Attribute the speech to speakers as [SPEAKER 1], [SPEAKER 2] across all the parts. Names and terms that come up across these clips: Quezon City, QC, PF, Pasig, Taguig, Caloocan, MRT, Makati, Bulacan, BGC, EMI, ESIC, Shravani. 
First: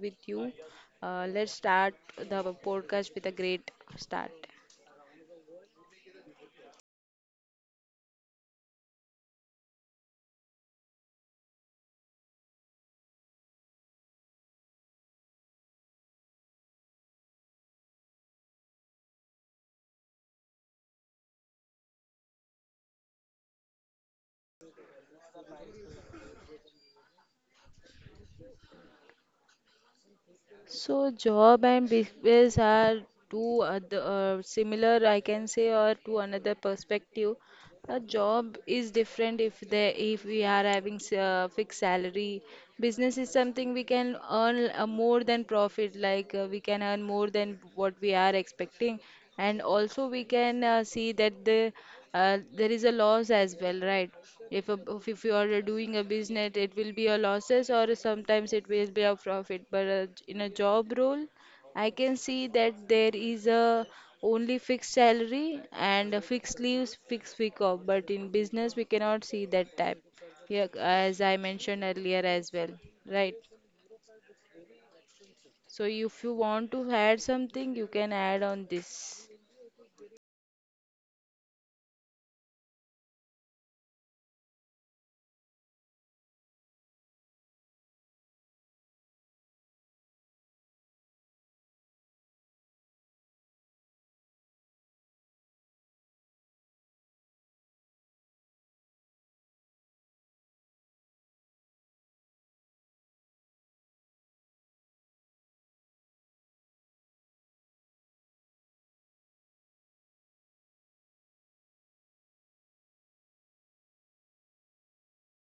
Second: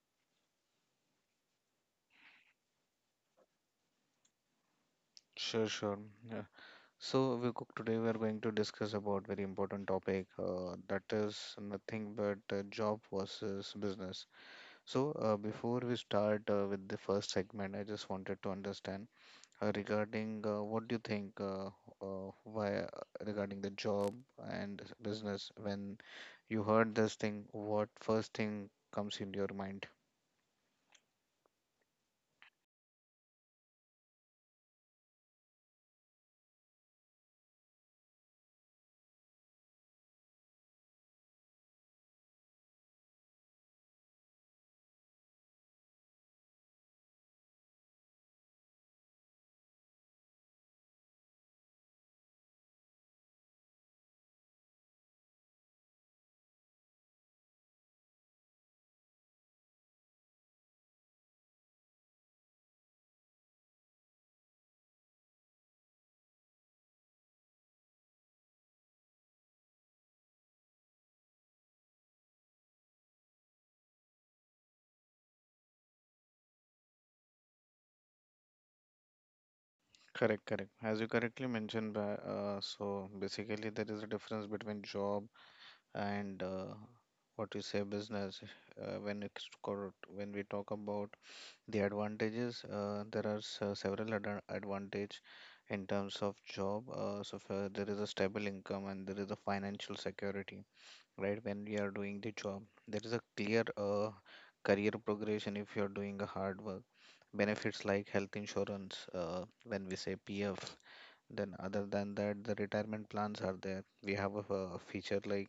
[SPEAKER 1] with you. Let's start the podcast with a great start.
[SPEAKER 2] Sure, sure. Yeah. We cook today we are going to discuss about very important topic that is nothing but job versus business. So, before we start with the first segment, I just wanted to understand regarding what do you think why regarding the job and business when you heard this thing, what first thing comes into your mind?
[SPEAKER 1] So, job and business are two other, similar, I can say, or to another perspective. A job is different if we are having fixed salary. Business is something we can earn more than profit, like we can earn more than what we are expecting, and also we can see that there is a loss as well, right? If you are doing a business, it will be a losses or sometimes it will be a profit. But in a job role, I can see that there is a only fixed salary and a fixed leaves, fixed week off. But in business, we cannot see that type. Yeah, as I mentioned earlier as well, right? So if you want to add something, you can add on this.
[SPEAKER 2] Correct, correct. As you correctly mentioned, so basically there is a difference between job and what you say business. When we talk about the advantages, there are several advantage in terms of job. So far there is a stable income and there is a financial security, right? When we are doing the job, there is a clear career progression if you're doing a hard work. Benefits like health insurance, when we say PF, then other than that, the retirement plans are there. We have a feature like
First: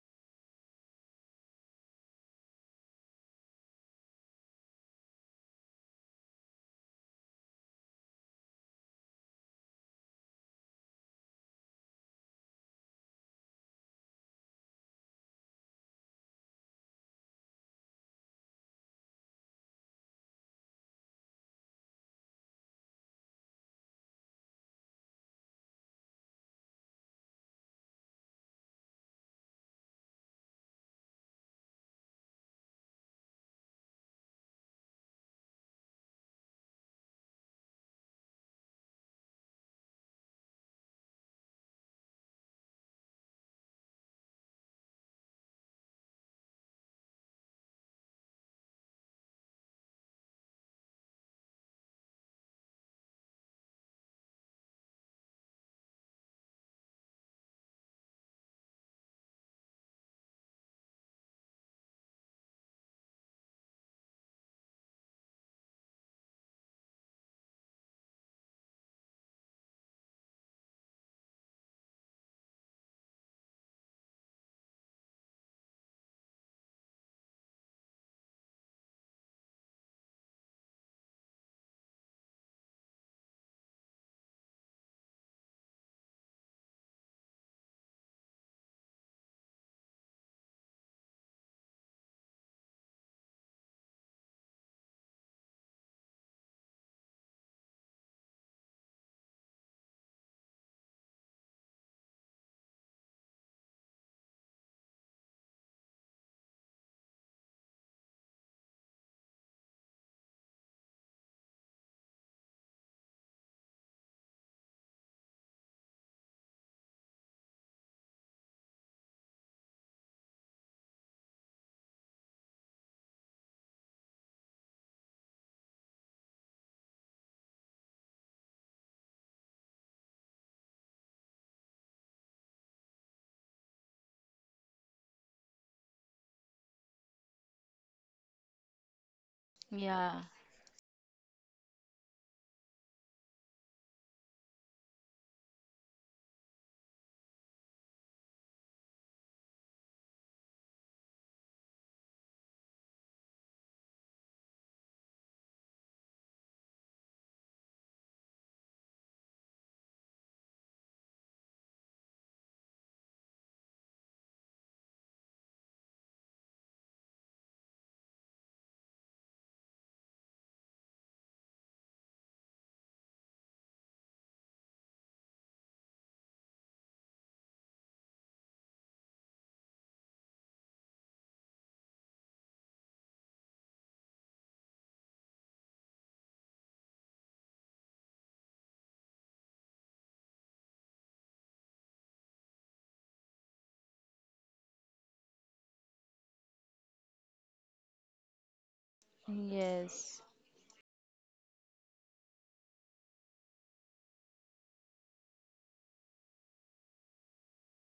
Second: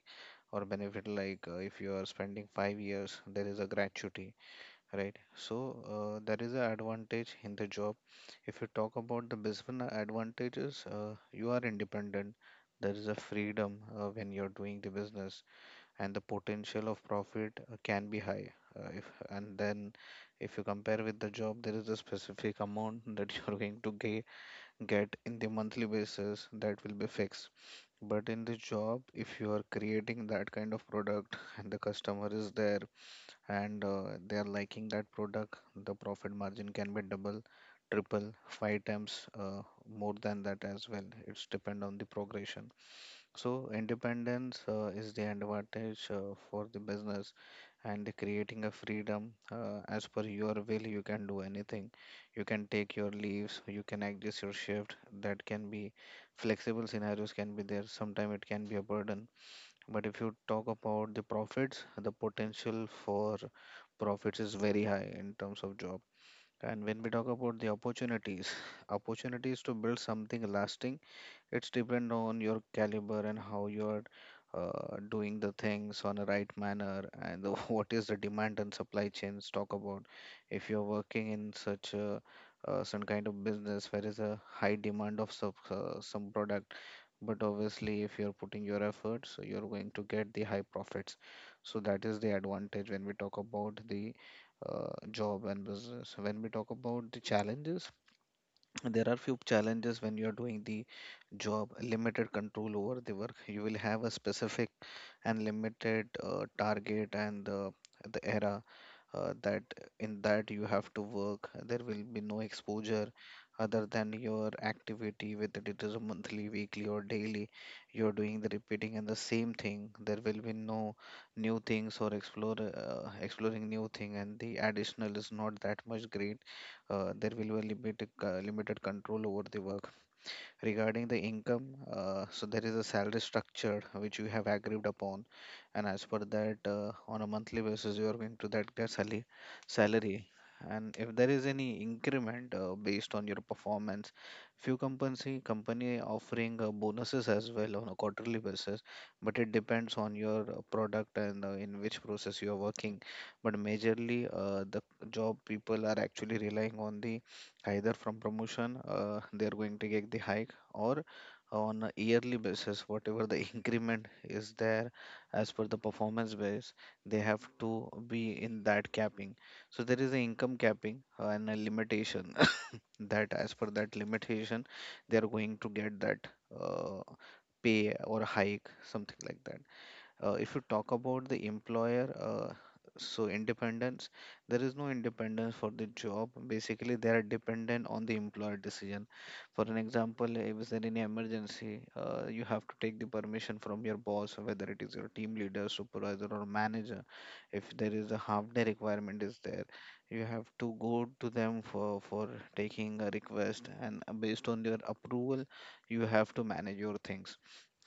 [SPEAKER 2] or benefit like if you are spending 5 years, there is a gratuity, right? So that is the advantage in the job. If you talk about the business advantages, you are independent, there is a freedom when you're doing the business, and the potential of profit can be high. uh, if and then if you compare with the job, there is a specific amount that you're going to get in the monthly basis, that will be fixed. But in the job, if you are creating that kind of product and the customer is there, and they are liking that product, the profit margin can be double, triple, five times, more than that as well. It's depend on the progression. So independence is the advantage for the business, and the creating a freedom, as per your will you can do anything. You can take your leaves, you can adjust your shift, that can be flexible. Scenarios can be there. Sometimes it can be a burden, but if you talk about the profits, the potential for profits is very high in terms of job. And when we talk about the opportunities, opportunities to build something lasting, it's depend on your caliber and how you're doing the things on a right manner, and the what is the demand and supply chains talk about. If you're working in such a some kind of business where is a high demand of some product, but obviously if you're putting your efforts, so you're going to get the high profits. So that is the advantage when we talk about the job and business. When we talk about the challenges, there are few challenges when you're doing the job. Limited control over the work, you will have a specific and limited target, and the era that in that you have to work. There will be no exposure other than your activity, whether it is a monthly, weekly, or daily. You're doing the repeating and the same thing. There will be no new things or explore exploring new thing, and the additional is not that much great. There will be a limited control over the work. Regarding the income, so there is a salary structure which you have agreed upon, and as per that, on a monthly basis, you are going to that get salary,
[SPEAKER 1] Yeah.
[SPEAKER 2] salary. And if there is any increment based on your performance, few company offering bonuses as well on a quarterly basis, but it depends on your product and in which process you are working. But majorly, the job people are actually relying on the either from promotion, they are going to get the hike, or on a yearly basis, whatever the increment is there as per the performance base, they have to be in that capping. So there is an income capping and a limitation that as per that limitation, they are going to get that uh, pay or hike, something like that. If you talk about the employer, so independence, there is no independence for the job. Basically, they are dependent on the employer decision. For an example, if there any emergency, you have to take the permission from your boss, whether it is your team leader, supervisor, or manager. If there is a half day requirement is there,
[SPEAKER 1] Yes.
[SPEAKER 2] you have to go to them for taking a request, and based on their approval, you have to manage your things.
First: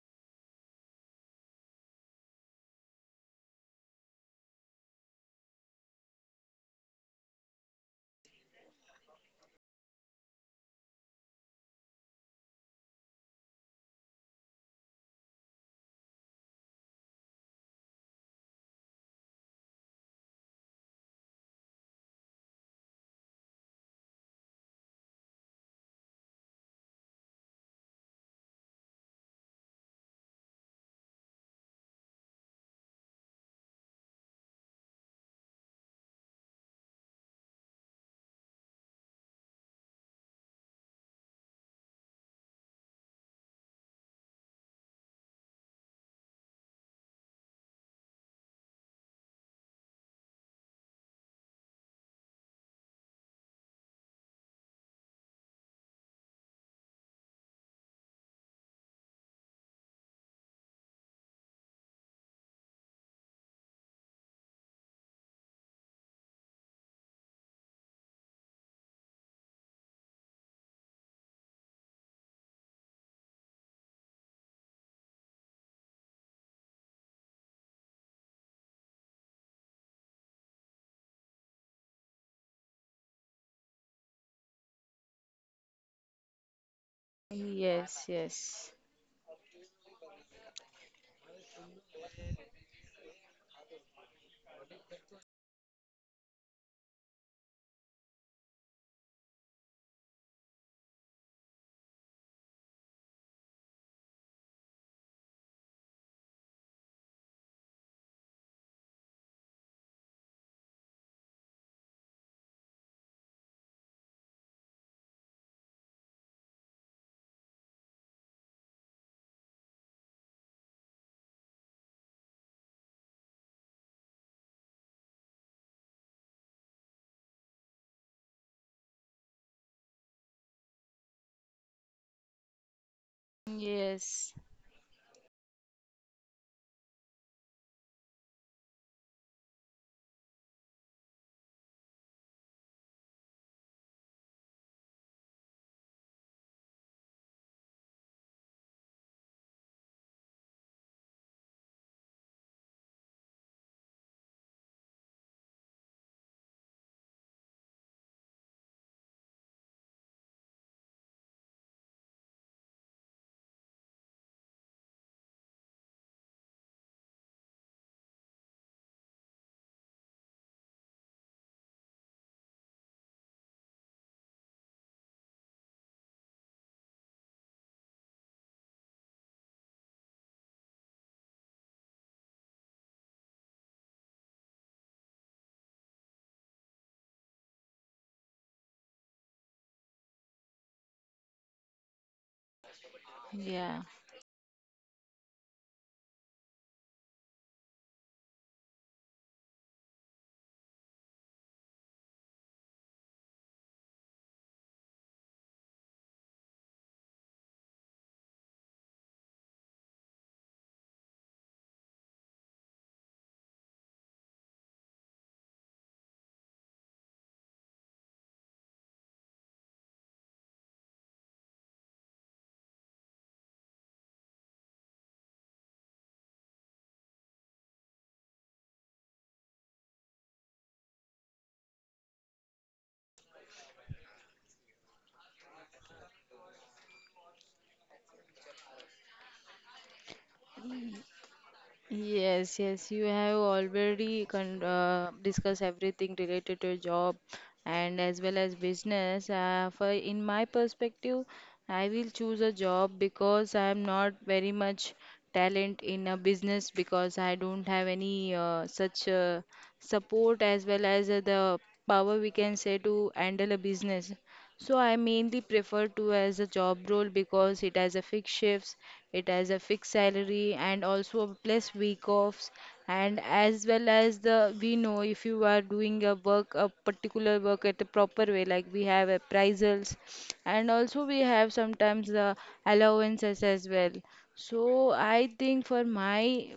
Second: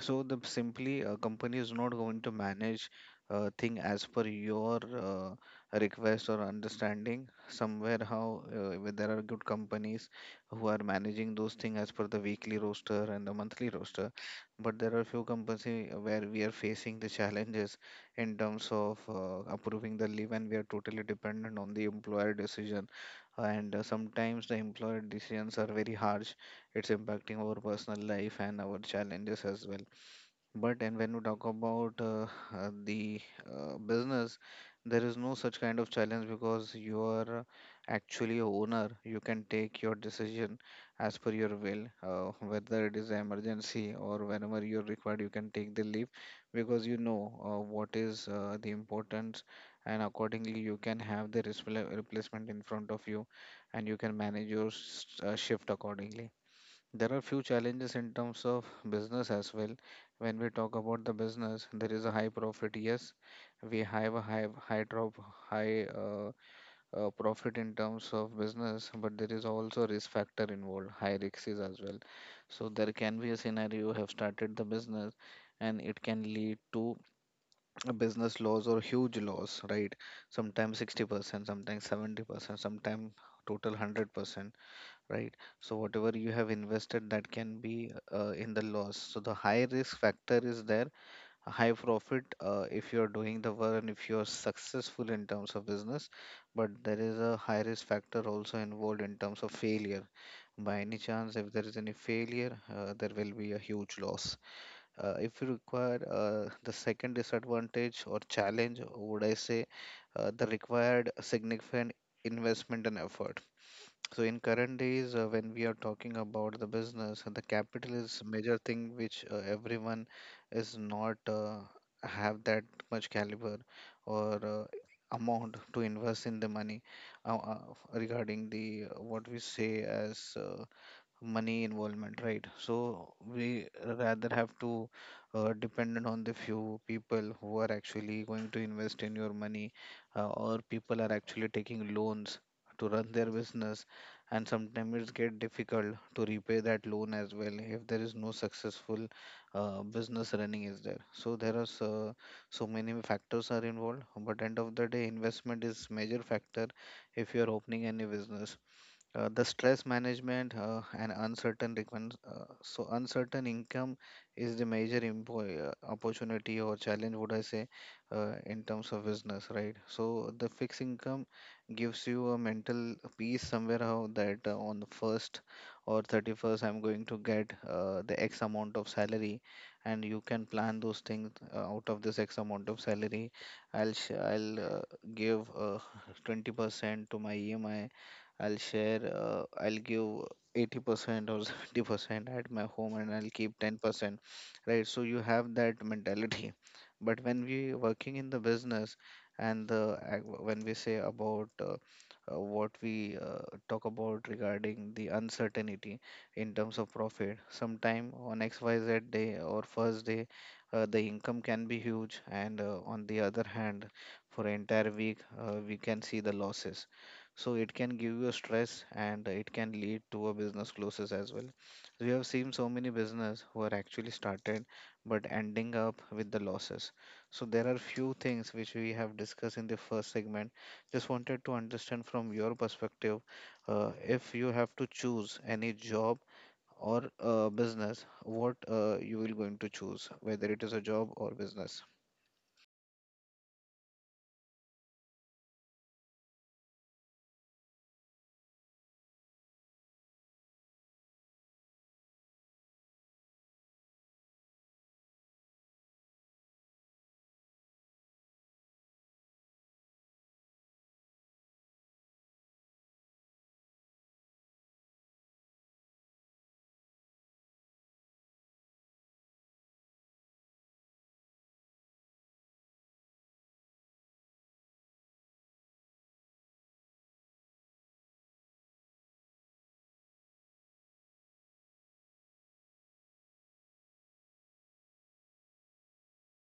[SPEAKER 2] So the simply a company is not going to manage thing as per your request or understanding. Somewhere how where there are good companies who are managing those things as per the weekly roster and the monthly roster, but there are few companies where we are facing the challenges in terms of approving the leave, and we are totally dependent on the employer decision. And sometimes the employer decisions are very harsh. It's impacting our personal life and our challenges as well. But and When we talk about the business, there is no such kind of challenge because you are actually a owner. You can take your decision as per your will, whether it is an emergency or whenever you're required, you can take the leave because you know what is the importance, and accordingly you can have the replacement in front of you, and you can manage your shift accordingly. There are few challenges in terms of business as well. When we talk about the business, there is a high profit. Yes, we have a high drop, high profit in terms of business, but there is also risk factor involved, high risks is as well. So there can be a scenario you have started the business, and it can lead to a business loss or huge loss, right? Sometimes 60%, sometimes 70%, sometimes total 100%, right? So whatever you have invested, that can be
[SPEAKER 1] Yes.
[SPEAKER 2] in the
[SPEAKER 1] Yes.
[SPEAKER 2] loss. So the high risk factor is there, a high profit if you're doing the work and if you're successful in terms of business, but there is a high risk factor also involved in terms of failure. By any chance, if there is any failure, there will be a huge loss. If you require the second disadvantage or challenge, would I say, the required significant investment and effort. So in current days, when we are talking about the business, the capital is major thing which everyone is not have that much caliber or amount to invest in the money, uh, uh, regarding the what we say as money involvement, right? So we rather
[SPEAKER 1] Yes.
[SPEAKER 2] have to dependent on the few people who are actually going to invest in your money, or people are actually taking loans to run their business, and sometimes it's get difficult to repay that loan as well if there is no successful business running is there. So there are so many factors are involved, but end of the day investment is major factor if you are opening any business. The stress management and uncertain requirements. So uncertain income is the major opportunity or challenge, would I say, in terms of business, right? So the fixed income gives you a mental peace somewhere how that on the first or 31st I'm going to get the X amount of salary, and you can plan those things out of this X amount of salary. I'll give 20% to my EMI. I'll share, I'll give 80% or 70% at my home and I'll keep
[SPEAKER 1] Yeah.
[SPEAKER 2] 10%, right? So you have that mentality. But when we working in the business and when we say about what we talk about regarding the uncertainty in terms of profit, sometime on XYZ day or first day, the income can be huge, and on the other hand, for entire week, we can see the losses. So it can give you a stress, and it can lead to a business closes as well. We have seen so many business who are actually started but ending up with the losses. So there are few things which we have discussed in the first segment. Just wanted to understand from your perspective, if you have to choose any job or business, what you will going to choose, whether it is a job or business?
[SPEAKER 1] Yes, yes, you have already con discussed everything related to job and as well as business. For in my perspective, I will choose a job because I am not very much talent in a business because I don't have any such support as well as the power we can say to handle a business. So I mainly prefer to as a job role because it has a fixed shifts, it has a fixed salary and also a plus week offs and as well as the we know if you are doing a work a particular work at a proper way like we have appraisals and also we have sometimes the allowances as well. So I think for my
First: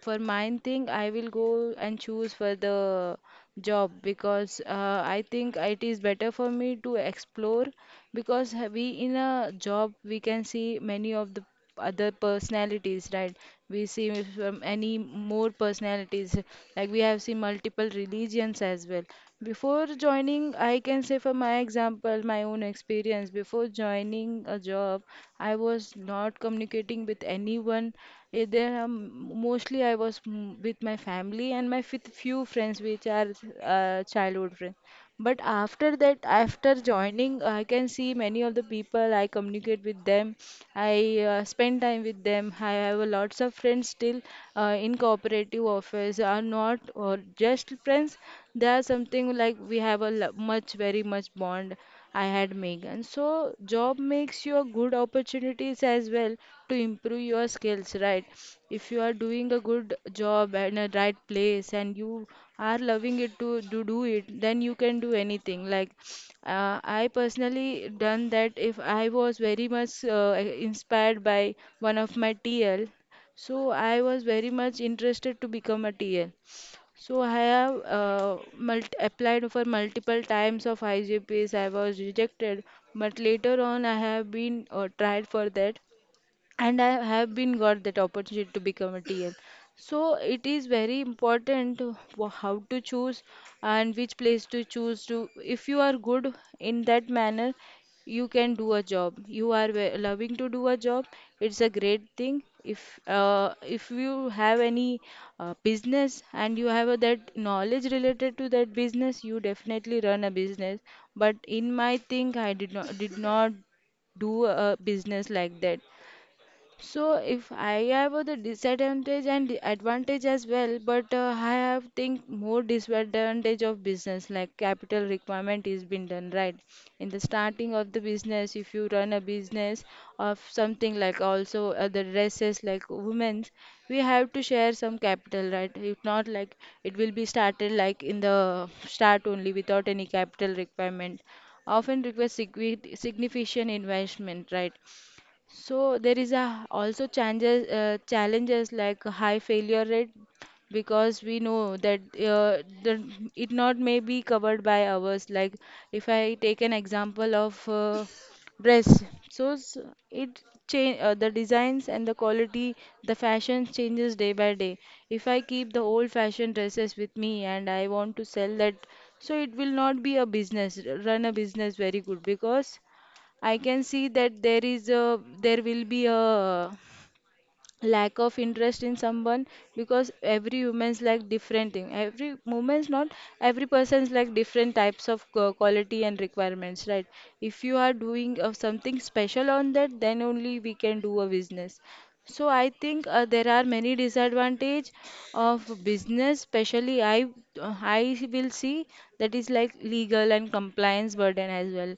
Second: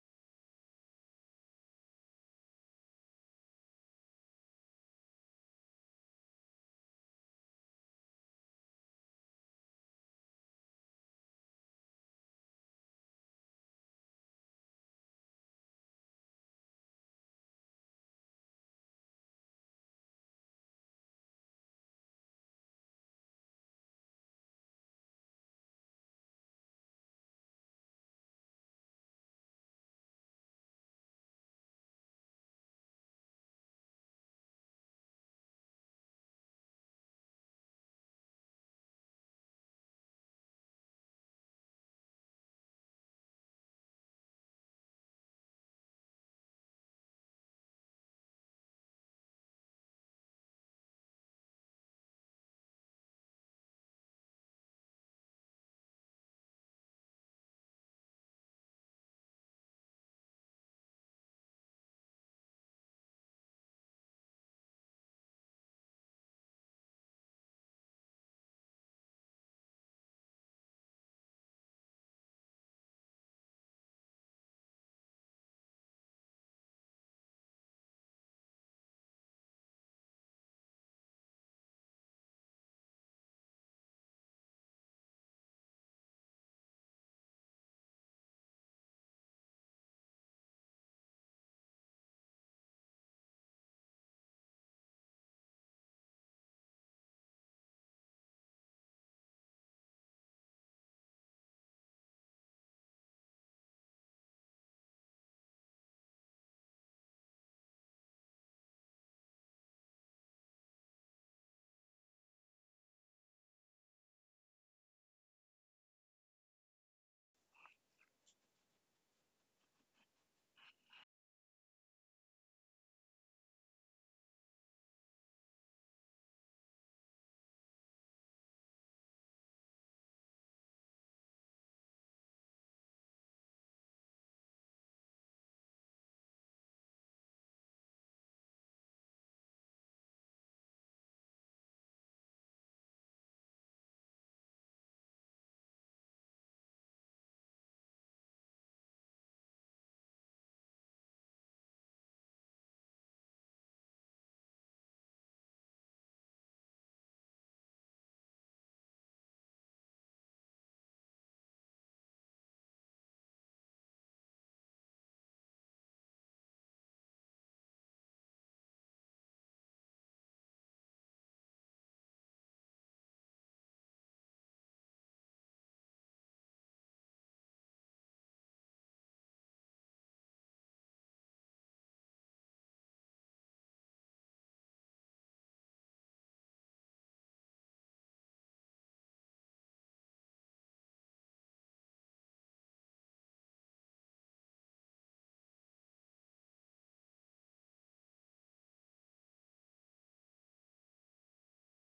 [SPEAKER 1] for mine thing, I will go and choose for the job because I think it is better for me to explore because we in a job we can see many of the other personalities, right? We see if, any more personalities like we have seen multiple religions as well. Before joining, I can say for my example, my own experience, before joining a job, I was not communicating with anyone. There, mostly I was with my family and my few friends, which are childhood friends. But after that, after joining, I can see many of the people. I communicate with them. I spend time with them. I have a lots of friends still in cooperative office. Are not or just friends. They are something like we have a much very much bond. I had Megan. So job makes you a good opportunities as well to improve your skills, right? If you are doing a good job in a right place and you are loving it to do it, then you can do anything. Like I personally done that if I was very much inspired by one of my TL. So I was very much interested to become a TL. So I have applied for multiple times of IGPs. I was rejected, but later on I have been tried for that and I have been got that opportunity to become a TM. So it is very important to how to choose and which place to choose to. If you are good in that manner, you can do a job. You are loving to do a job. It's a great thing. If you have any business and you have that knowledge related to that business, you definitely run a business. But in my thing, I did not do a business like that. So if I have the disadvantage and the advantage as well, but I have think more disadvantage of business like capital requirement is been done right in the starting of the business. If you run a business of something like also other dresses like women's, we have to share some capital right. If not like it will be started like in the start only without any capital requirement. Often requires significant investment right so there is a also changes challenges like high failure rate because we know that the, it not may be covered by ours. Like if I take an example of dress, so it change the designs and the quality, the fashion changes day by day. If I keep the old fashioned dresses with me and I want to sell that, so it will not be a business, run a business very good because I can see that there will be a lack of interest in someone because every woman's like different thing. Every woman's not every person's like different types of quality and requirements, right? If you are doing of something special on that, then only we can do a business. So I think there are many disadvantage of business, especially I will see that is like legal and compliance burden as well.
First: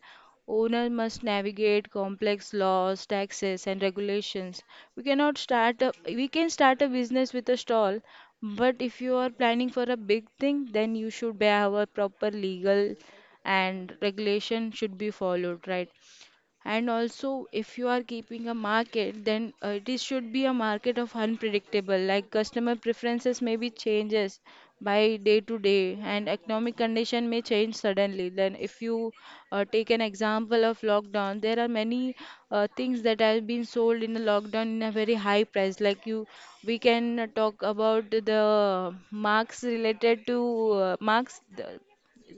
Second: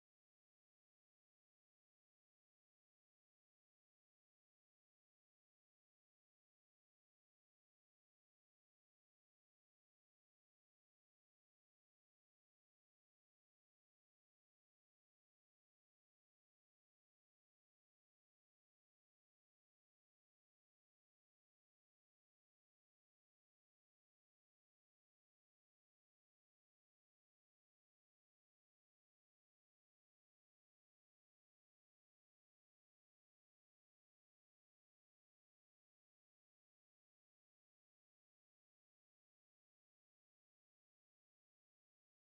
[SPEAKER 1] Owner must navigate complex laws, taxes, and regulations. We cannot start a, We can start a business with a stall, but if you are planning for a big thing, then you should have a proper legal and regulation should be followed, right? And also if you are keeping a market then it is- should be a market of unpredictable like customer preferences may be changes by day to day and economic condition may change suddenly then if you take an example of lockdown there are many things that have been sold in the lockdown in a very high price like you we can talk about the marks related to marks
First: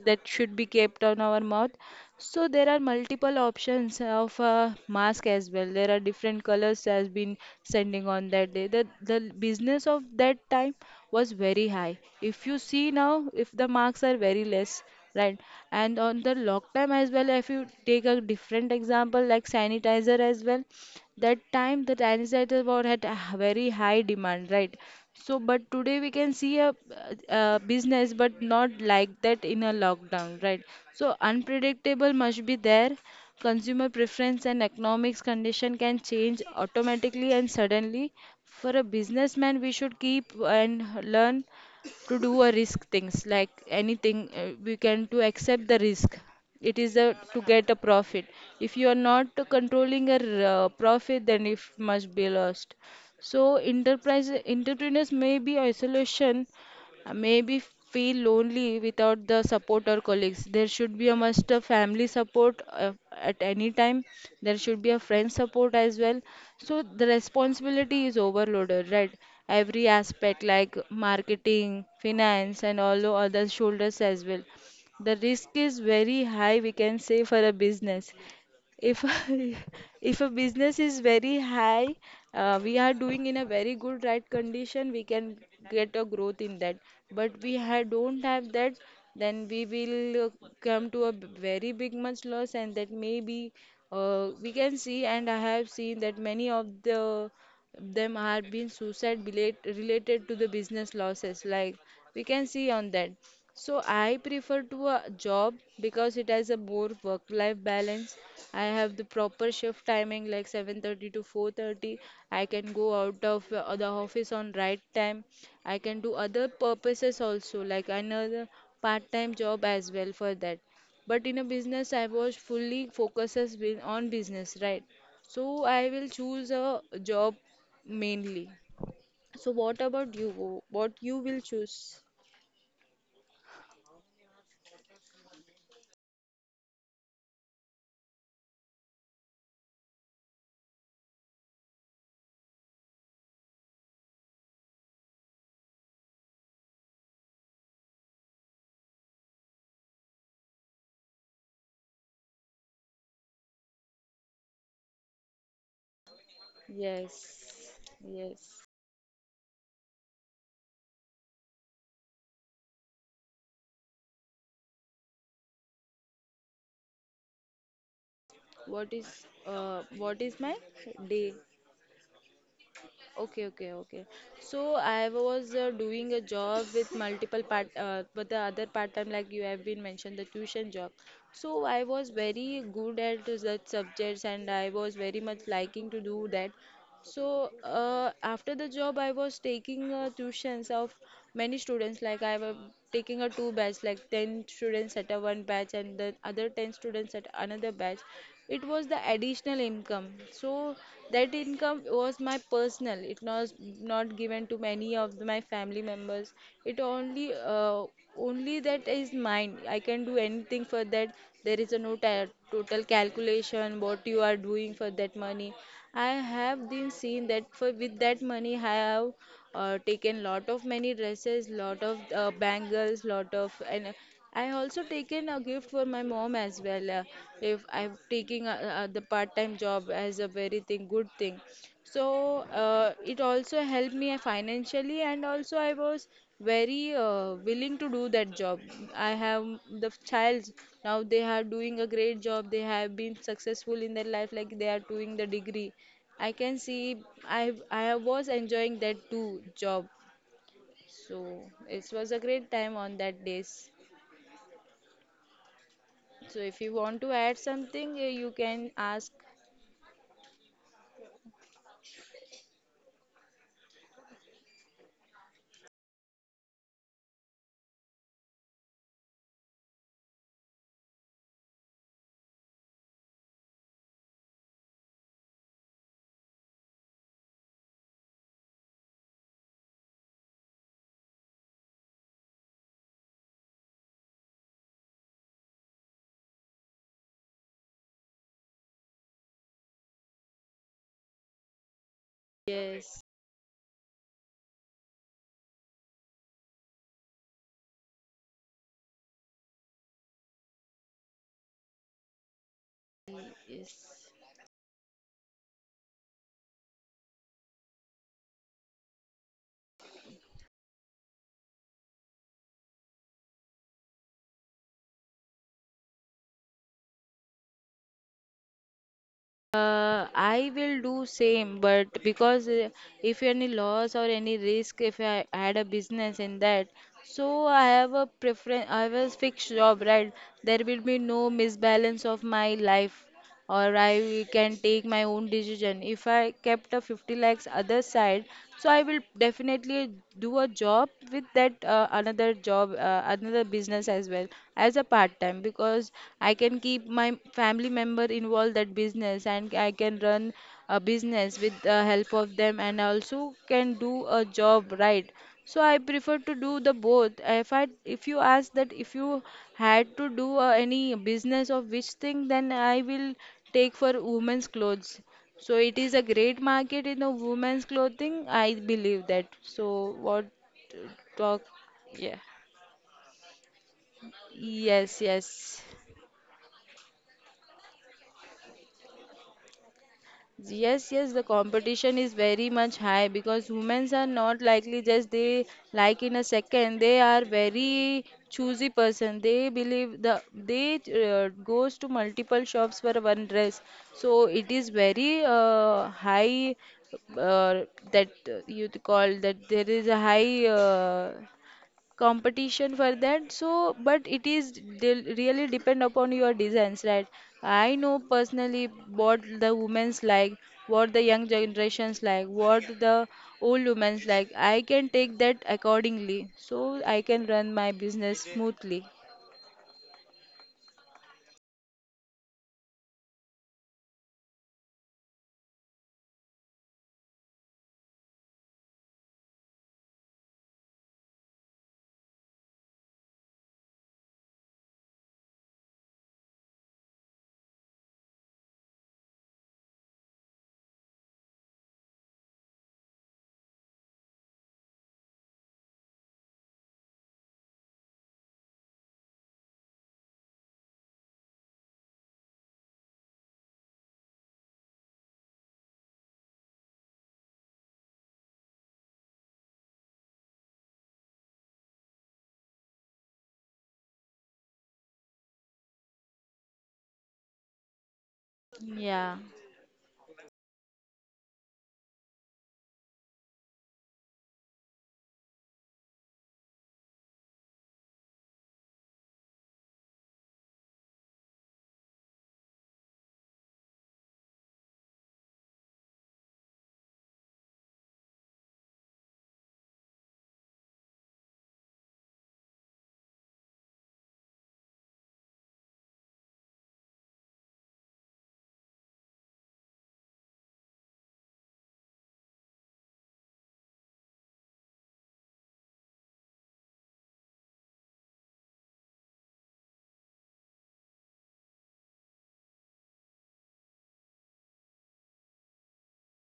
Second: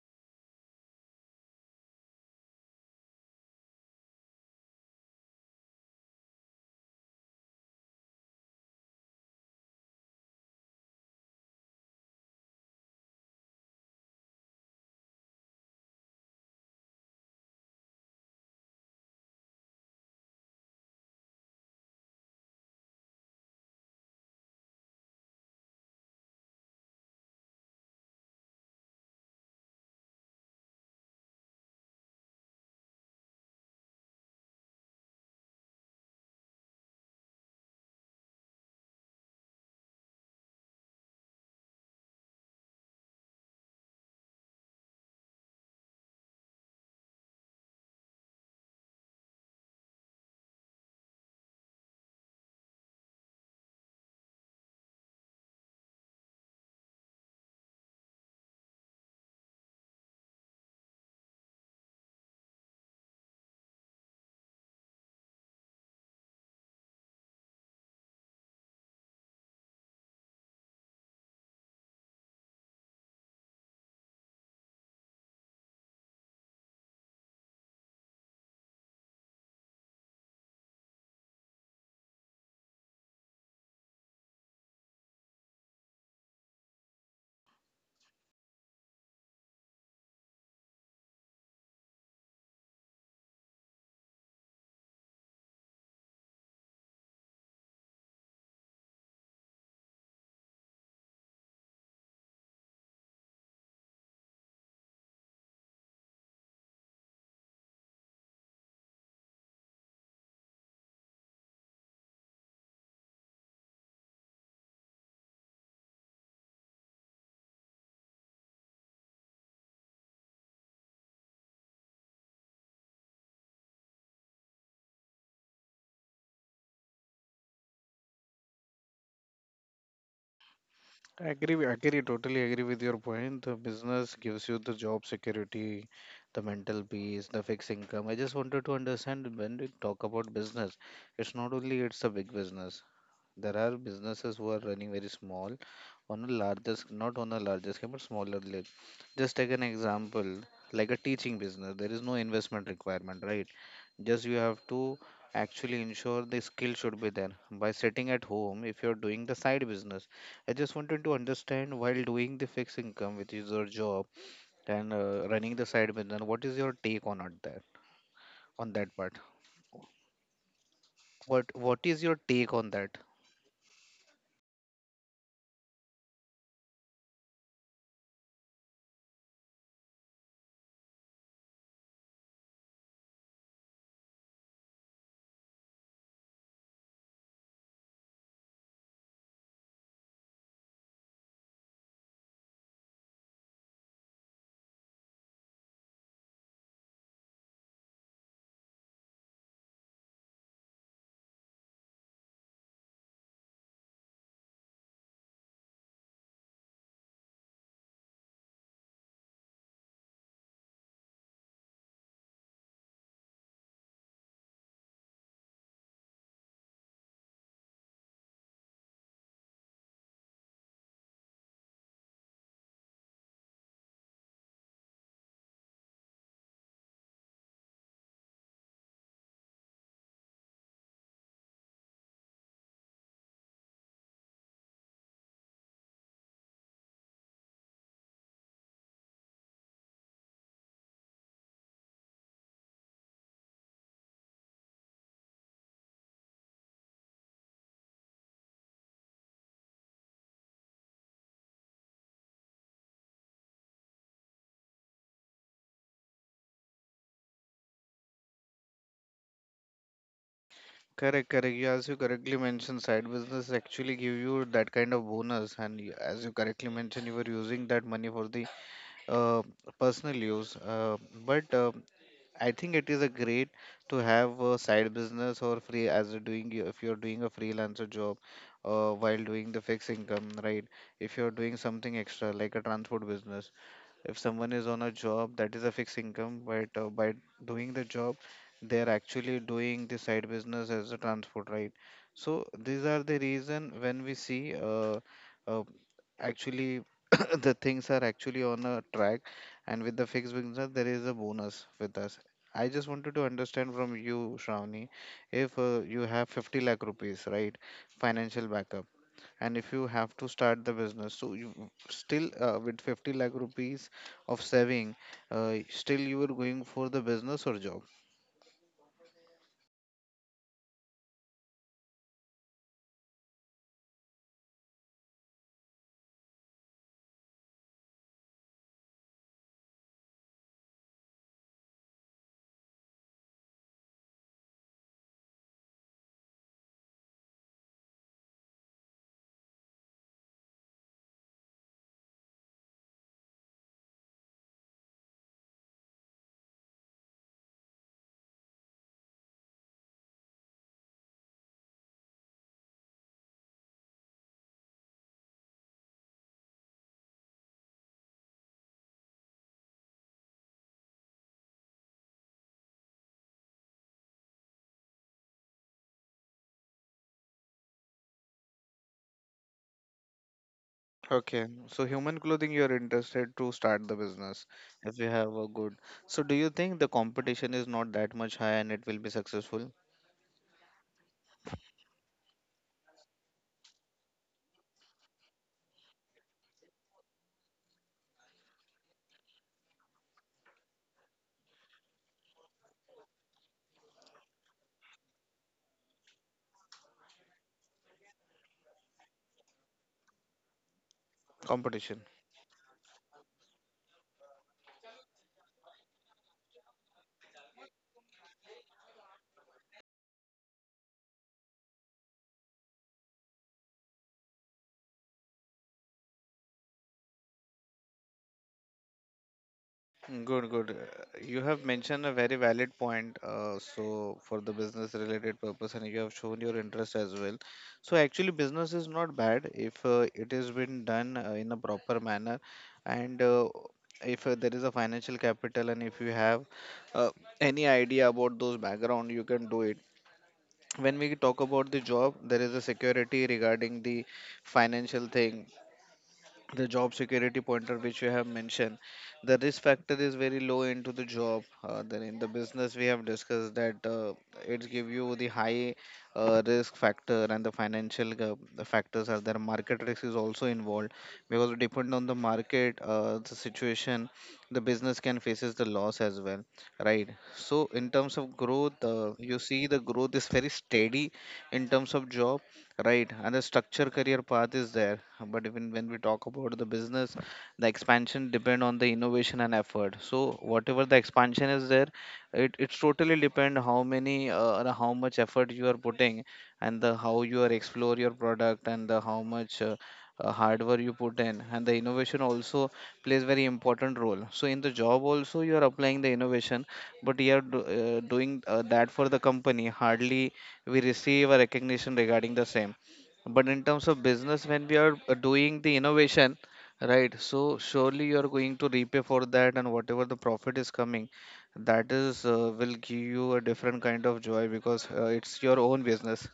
[SPEAKER 1] that should be kept on our mouth. So there are multiple options of mask as well. There are different colors has been sending on that day. The business of that time was very high. If you see now, if the marks are very less, right? And on the lock time as well, if you take a different example like sanitizer as well that time the dinosaur war had a very high demand right so but today we can see a business but not like that in a lockdown right so unpredictable must be there consumer preference and economics condition can change automatically and suddenly for a businessman we should keep and learn to do a risk things like anything we can to accept the risk it is a to get a profit if you are not controlling a profit then it must be lost so enterprise entrepreneurs may be isolation maybe feel lonely without the support or colleagues. There should be a must a family support at any time. There should be a friend support as well. So the responsibility is overloaded, right? Every aspect like marketing, finance, and all the other shoulders as well. The risk is very high, we can say, for a business. If if a business is very high, we are doing in a very good right condition, we can get a growth in that. But we ha don't have that, then we will come to a very big much loss, and that maybe we can see, and I have seen that many of the them are being related to the business losses. Like we can see on that. So I prefer to a job because it has a more work-life balance. I have the proper shift timing like 7:30 to 4:30. I can go out of the office on right time. I can do other purposes also like another part-time job as well for that. But in a business, I was on business, right? So I will choose a job mainly. So what about you? What you
[SPEAKER 2] I
[SPEAKER 1] will
[SPEAKER 2] agree,
[SPEAKER 1] choose?
[SPEAKER 2] agree, totally agree with your point. The business gives you the job security, the mental peace, the fixed income. I just wanted to understand, when we talk about business, it's not only it's a big business. There are businesses who are running very small on a larger, not on a larger scale, but smaller scale. Just take an example, like a teaching business. There is no investment requirement, right? Just you have to actually ensure the skill should be there, by
[SPEAKER 1] Yes,
[SPEAKER 2] sitting at
[SPEAKER 1] yes.
[SPEAKER 2] home if you're doing the side business. I just wanted to understand, while doing the fixed income, which is your job, and running the side business, what is your take on it there, on that part?
[SPEAKER 1] What is my day?
[SPEAKER 2] What is your take on that?
[SPEAKER 1] Okay, okay, okay. So I was doing a job with multiple part but the other part time like you have been mentioned the tuition job. So I was very good at that subjects and I was very much liking to do that. So after the job, I was taking tuitions of many students. Like I was taking a two batch, like 10 students at a one batch and the other 10 students at another batch. It was the additional income. So that income was my personal. It was not given to many of my family members. It only Only that is mine. I can do anything for that. There is a no total calculation what you are doing for that money. I have been seen that for with that money I have taken lot of many dresses, lot of bangles, lot of and I also taken a gift for my mom as well. If I'm taking the part-time job as a very thing good thing, so it also helped me financially, and also I was very willing to do that job. I have the child now. They are doing a great job. They have been successful in their life, like they are doing the degree. I can see was enjoying that too job. So it was a great time on that days. So if you want to add something, you can ask.
[SPEAKER 2] Correct, correct. You, as you correctly mentioned, side business actually give you that kind of bonus, and you, as you correctly mentioned, you were using that money for the uh, personal use. But I think it is a great to have a side business or free as you're doing if you're doing a freelancer job, while doing the fixed income, right? If you're doing something extra like a transport business, if someone is on a job, that is a fixed income, but by doing the job, they are actually doing the side business as a transport, right? So these
[SPEAKER 1] Yes,
[SPEAKER 2] are the reason when we see uh, actually the things are actually on a track, and with the fixed business, there is a bonus with us. I just wanted to understand from
[SPEAKER 1] yes.
[SPEAKER 2] you, Shravani, if you have 50 lakh rupees, right? Financial backup, and if you have to start the business, so you still with 50 lakh rupees of saving, still you are going for the business or job?
[SPEAKER 1] I will do same, but because if any loss or any risk, if I had a business in that, so I have a preference. I have a fixed job, right? There will be no misbalance of my life, or I can take my own decision. If I kept a 50 lakhs other side, so I will definitely do a job with that, another job, another business as well as a part time, because I can keep my family member involved that business, and I can run a business with the help of them, and I also can do a job, right. So I prefer to do the both. If you ask that, if you had to do any business of which thing, then I will take for women's clothes. So it is a great market in the women's clothing. I believe that. So what uh, talk?
[SPEAKER 2] Okay, so human
[SPEAKER 1] Yeah.
[SPEAKER 2] clothing you are interested to start the business. If
[SPEAKER 1] Yes,
[SPEAKER 2] you have a
[SPEAKER 1] yes.
[SPEAKER 2] good, so do you think the competition is not that much high and it will be successful?
[SPEAKER 1] Yes, yes, the competition is very much high, because humans are not likely just they like in a second. They are very choosy person. They believe the they goes to multiple shops for one dress. So it is very high, uh, that you call that there is a high,
[SPEAKER 2] Competition.
[SPEAKER 1] competition for that. So but it is really depend upon your designs, right. I know personally what the women's like, what the young generations like, what the old women's like. I can take that accordingly, so I can run my business smoothly.
[SPEAKER 2] Good, good. You have mentioned a very valid point. So, for the business related purpose, and you have shown your interest as well. So, actually, business is not bad if it has been done in a proper manner, and if there is a financial capital, and if you have uh, any idea about those background, you can do it. When we talk about the job, there is a security regarding the financial thing, the job security pointer which you have mentioned. The risk factor is very low into the job. Then in the business, we have discussed that it give you the high risk factor, and the financial the factors are there. Market risk is also involved, because depend on the market the situation, the business can faces the loss as well, right? So in terms of growth,
[SPEAKER 1] Yeah.
[SPEAKER 2] you see the growth is very steady in terms of job. Right, and the structure career path is there. But even when we talk about the business, the expansion depend on the innovation and effort. So whatever the expansion is there, it's totally depend how many or how much effort you are putting, and the how you are explore your product, and the how much. Hardware you put in, and the innovation also plays very important role. So in the job also you are applying the innovation, but you are doing that for the company. Hardly we receive a recognition regarding the same. But in terms of business, when we are doing the innovation, right? So surely you are going to repay for that, and whatever the profit is coming, that is will give you a different kind of joy, because it's your own business,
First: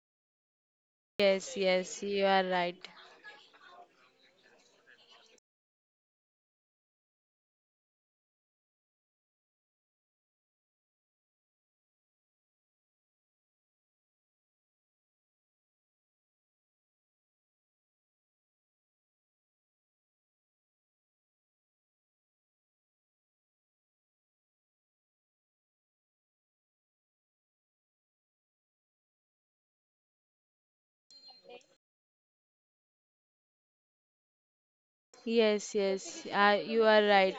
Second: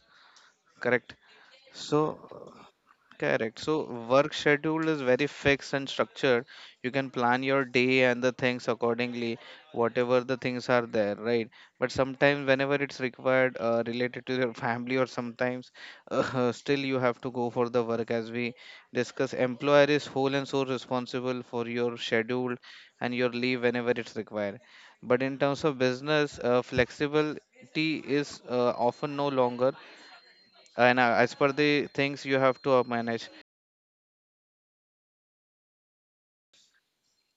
[SPEAKER 2] correct?
[SPEAKER 1] Yes,
[SPEAKER 2] So
[SPEAKER 1] yes, you are right.
[SPEAKER 2] correct. So work schedule is very fixed and structured. You can plan your day and the things accordingly, whatever the things are there, right? But sometimes, whenever it's required, related to your family, or sometimes, still you have to go for the work. As we discuss, employer is whole and sole responsible for your schedule and your leave whenever it's required. But in terms of business, flexibility is often no longer, and as per the things you have to manage.
[SPEAKER 1] Yes, yes, you are right.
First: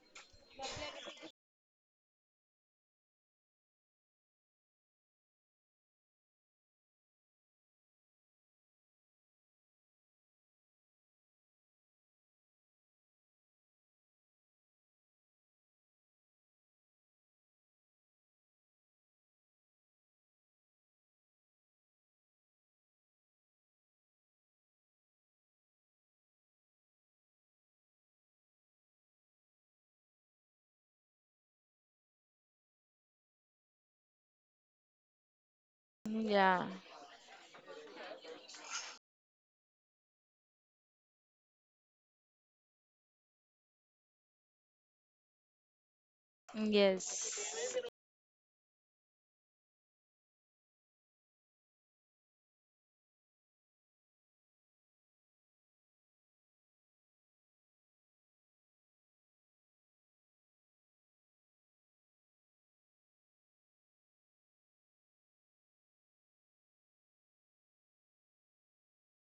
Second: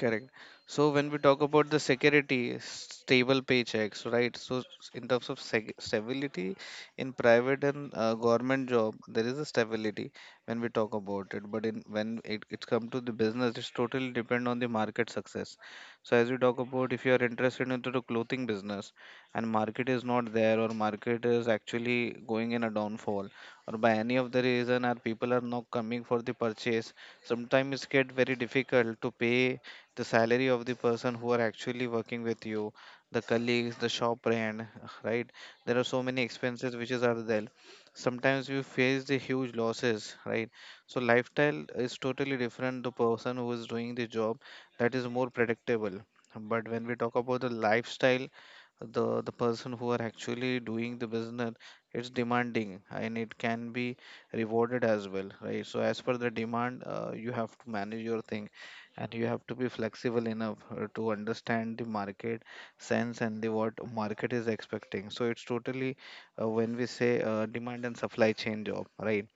[SPEAKER 2] Correct. So when we talk about the security, stable paychecks, right? So in terms of stability in private and government job, there is a stability when we talk about it. But in when it comes to the business, it's totally depend on the market success. So as we talk about, if you are interested into the clothing business, and market is not there, or market is actually going in a downfall, or by any of the reason our people are not coming for the purchase, sometimes it get very difficult to pay the salary of the person who are actually working with you, the colleagues, the shop rent, right? There are so many
[SPEAKER 1] Yeah.
[SPEAKER 2] expenses which is are there, sometimes you face the huge losses, right? So lifestyle is totally different. The person who is doing the job, that is more predictable. But when we talk about the
[SPEAKER 1] Yes,
[SPEAKER 2] lifestyle, the person who are actually doing the business, it's demanding and it can be rewarded as well, right? So as per the demand, you have to manage your thing, and you have to be flexible enough to understand the market sense and the what market is expecting. So it's totally when we say demand and supply chain job, right?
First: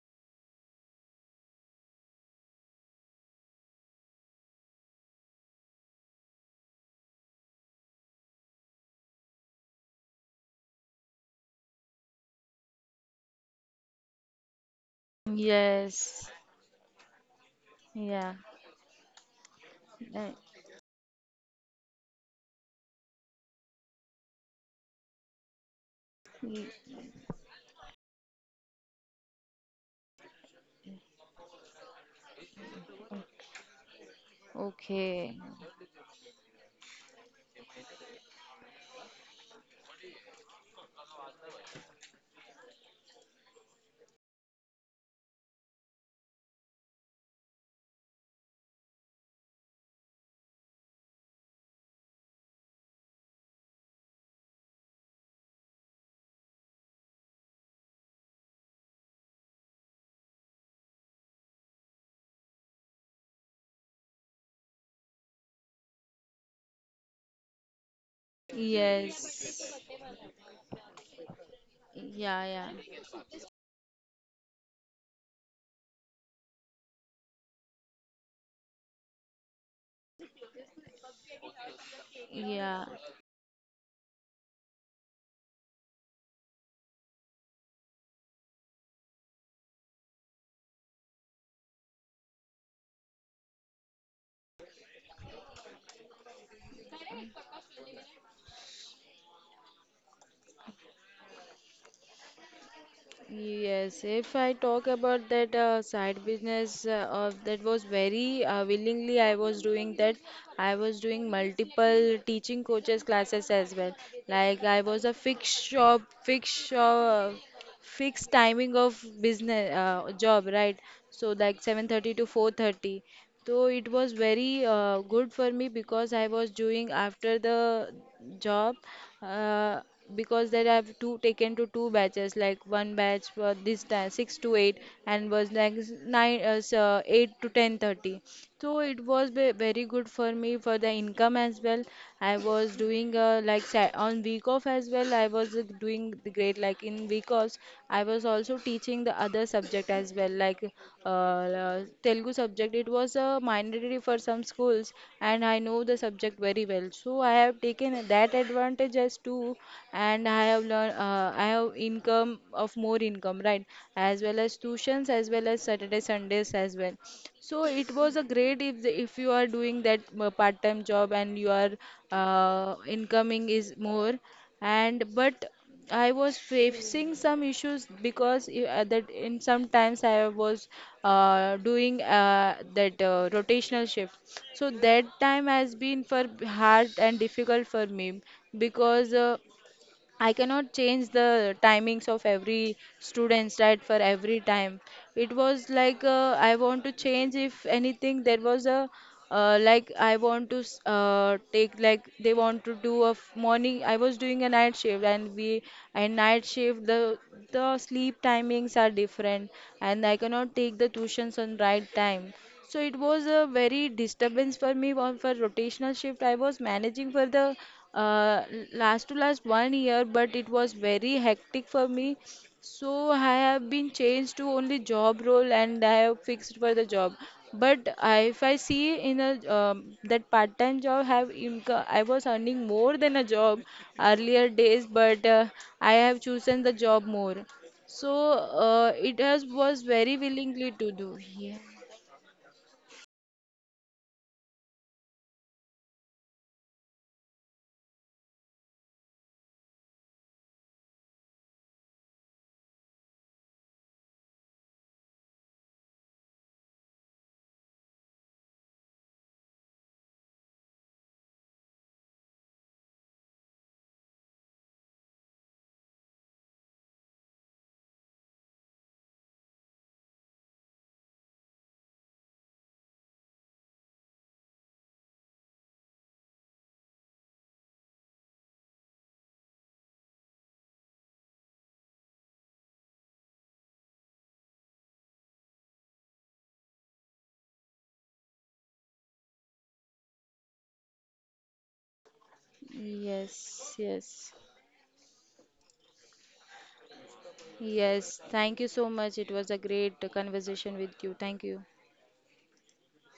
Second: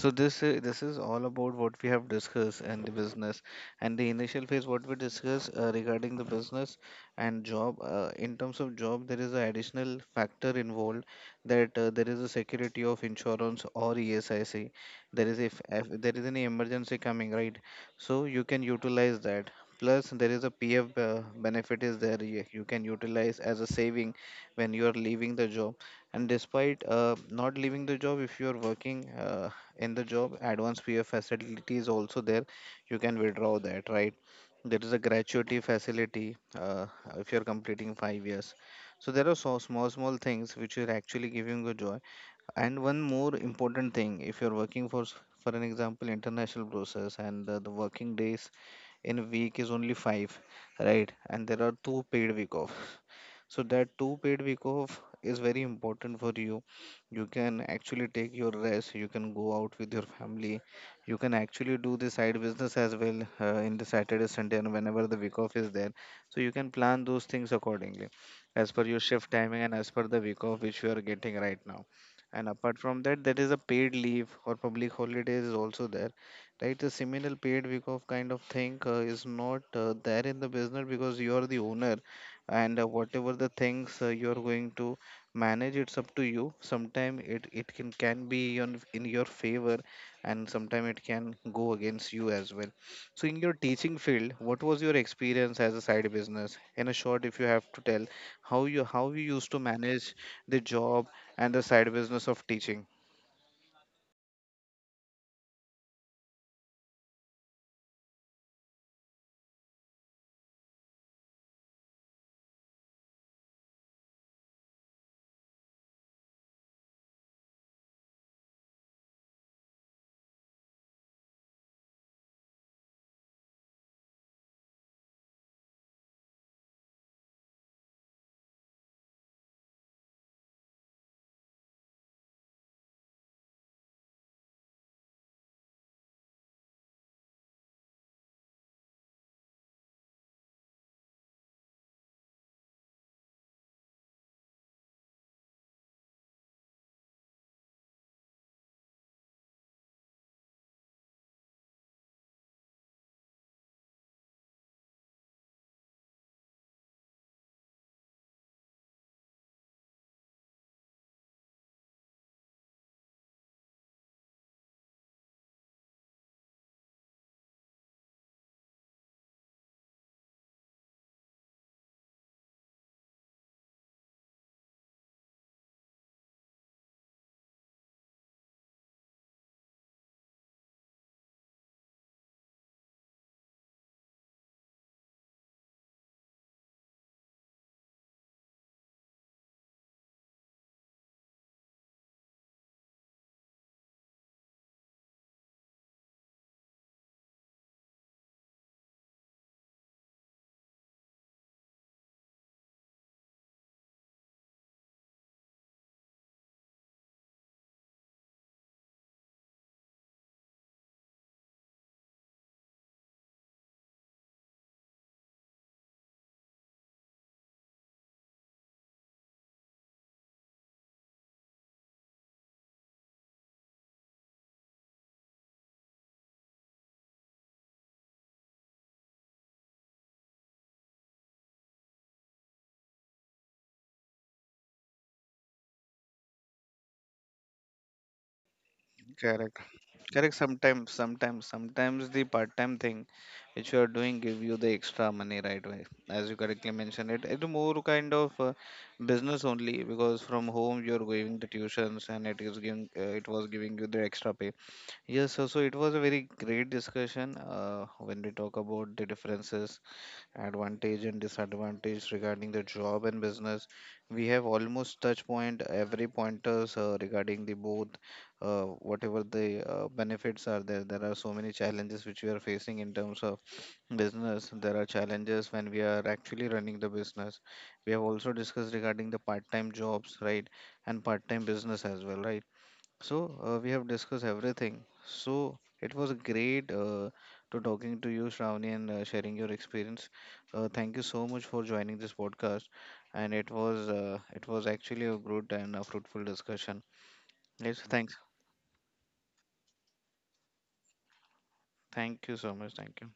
[SPEAKER 2] So this is all about what we have discussed, and the business and the initial phase what we discussed regarding the business and job. In terms of job, there is an additional factor involved, that there is a security of insurance or ESIC. There is, if there is
[SPEAKER 1] yes.
[SPEAKER 2] any emergency coming, right? So
[SPEAKER 1] Yeah.
[SPEAKER 2] you can utilize that. Plus,
[SPEAKER 1] Uh,
[SPEAKER 2] there is a PF benefit is there, you can utilize as a saving when you are leaving the job. And despite not leaving the job, if you are working. In the job, advanced PF facility is also there, you can withdraw that, right? There is a
[SPEAKER 1] okay.
[SPEAKER 2] gratuity facility if you're completing 5 years. So there are so small things which are actually giving you joy. And one more important thing, if you're working for for an example international process, and the working days in a week is only 5, right? And there are two paid week off, so that two paid week off is very important for you. You can actually take your rest, you can go out with your family, you can actually do the side business as well, in the Saturday Sunday and whenever the week off is there. So you can plan those things accordingly, as per your shift timing
[SPEAKER 1] Yes.
[SPEAKER 2] and as per the week off which you are getting right now.
[SPEAKER 1] Yeah,
[SPEAKER 2] And
[SPEAKER 1] yeah.
[SPEAKER 2] apart from that, there is a paid leave or public holidays is also there, right? The similar paid week off kind of thing is not there in the business, because you are the owner, and
[SPEAKER 1] Yeah.
[SPEAKER 2] whatever the things you are going to manage, it's up to you. Sometime it can be on, in your favor, and sometime it can go against you as well. So in your teaching field, what was your experience as a side business, in a short if you have to tell, how you used to manage the job and the side business of teaching?
[SPEAKER 1] Yes. If I talk about that side business, of that was very willingly I was doing that. I was doing multiple teaching coaches classes as well. Like I was a fixed shop, fixed timing of business, job, right? So like 7:30 to 4:30. So it was very good for me, because I was doing after the job, uh, because there I have two taken to two batches, like one batch for this time 6 to 8, and was like 8 to 10:30. So it was very good for me for the income as well. I was doing, on week off as well. I was doing the great, like in, because I was also teaching the other subject as well, like uh, Telugu subject. It was a mandatory for some schools, and I know the subject very well, so I have taken that advantage as too. And I have learned, I have income of more income, right, as well as tuitions, as well as Saturday Sundays as well. So it was a great, if you are doing that part-time job, and your incoming is more. And but I was facing some issues, because that in sometimes I was doing that rotational shift. So that time has been for hard and difficult for me, because I cannot change the timings of every students, right, for every time. It was like, I want to change if anything. There was a, like I want to s- take like they want to do a morning. I was doing a night shift, and we, and night shift, the sleep timings are different, and I cannot take the tuitions on right time. So it was a very disturbance for me on for rotational shift. I was managing for the uh, last to last 1 year, but it was very hectic for me. So I have been changed to only job role, and I have fixed for the job. But I, if I see in a that part-time job have income, I was earning more than a job earlier days, but I have chosen the job more. So it has
[SPEAKER 2] Correct.
[SPEAKER 1] was very
[SPEAKER 2] Correct.
[SPEAKER 1] willingly to do. Yeah.
[SPEAKER 2] Sometimes the part-time thing which you are doing give you the extra money right away. As you correctly mentioned, it, it's more kind of business only, because from home you are giving the tuitions, and it is giving it was giving you the extra pay. Yes, so it was a very great discussion when we talk about the differences, advantage and disadvantage regarding the job and business. We have almost touch point every pointers regarding the both. uh, Whatever the benefits are there, there are so many challenges which we are facing in terms of business. There are challenges when we are actually running the business. We have also discussed regarding the part time jobs, right? And part time business as well, right? So we have discussed everything. So it was great to talking to you, Shravani, and sharing your experience. Thank you so much for joining this podcast, and
[SPEAKER 1] Yes, yes.
[SPEAKER 2] it was actually a good and a fruitful discussion. Yes, thanks.
[SPEAKER 1] Yes, thank you so much. It was a great conversation with you. Thank you.
[SPEAKER 2] Thank you so much. Thank you.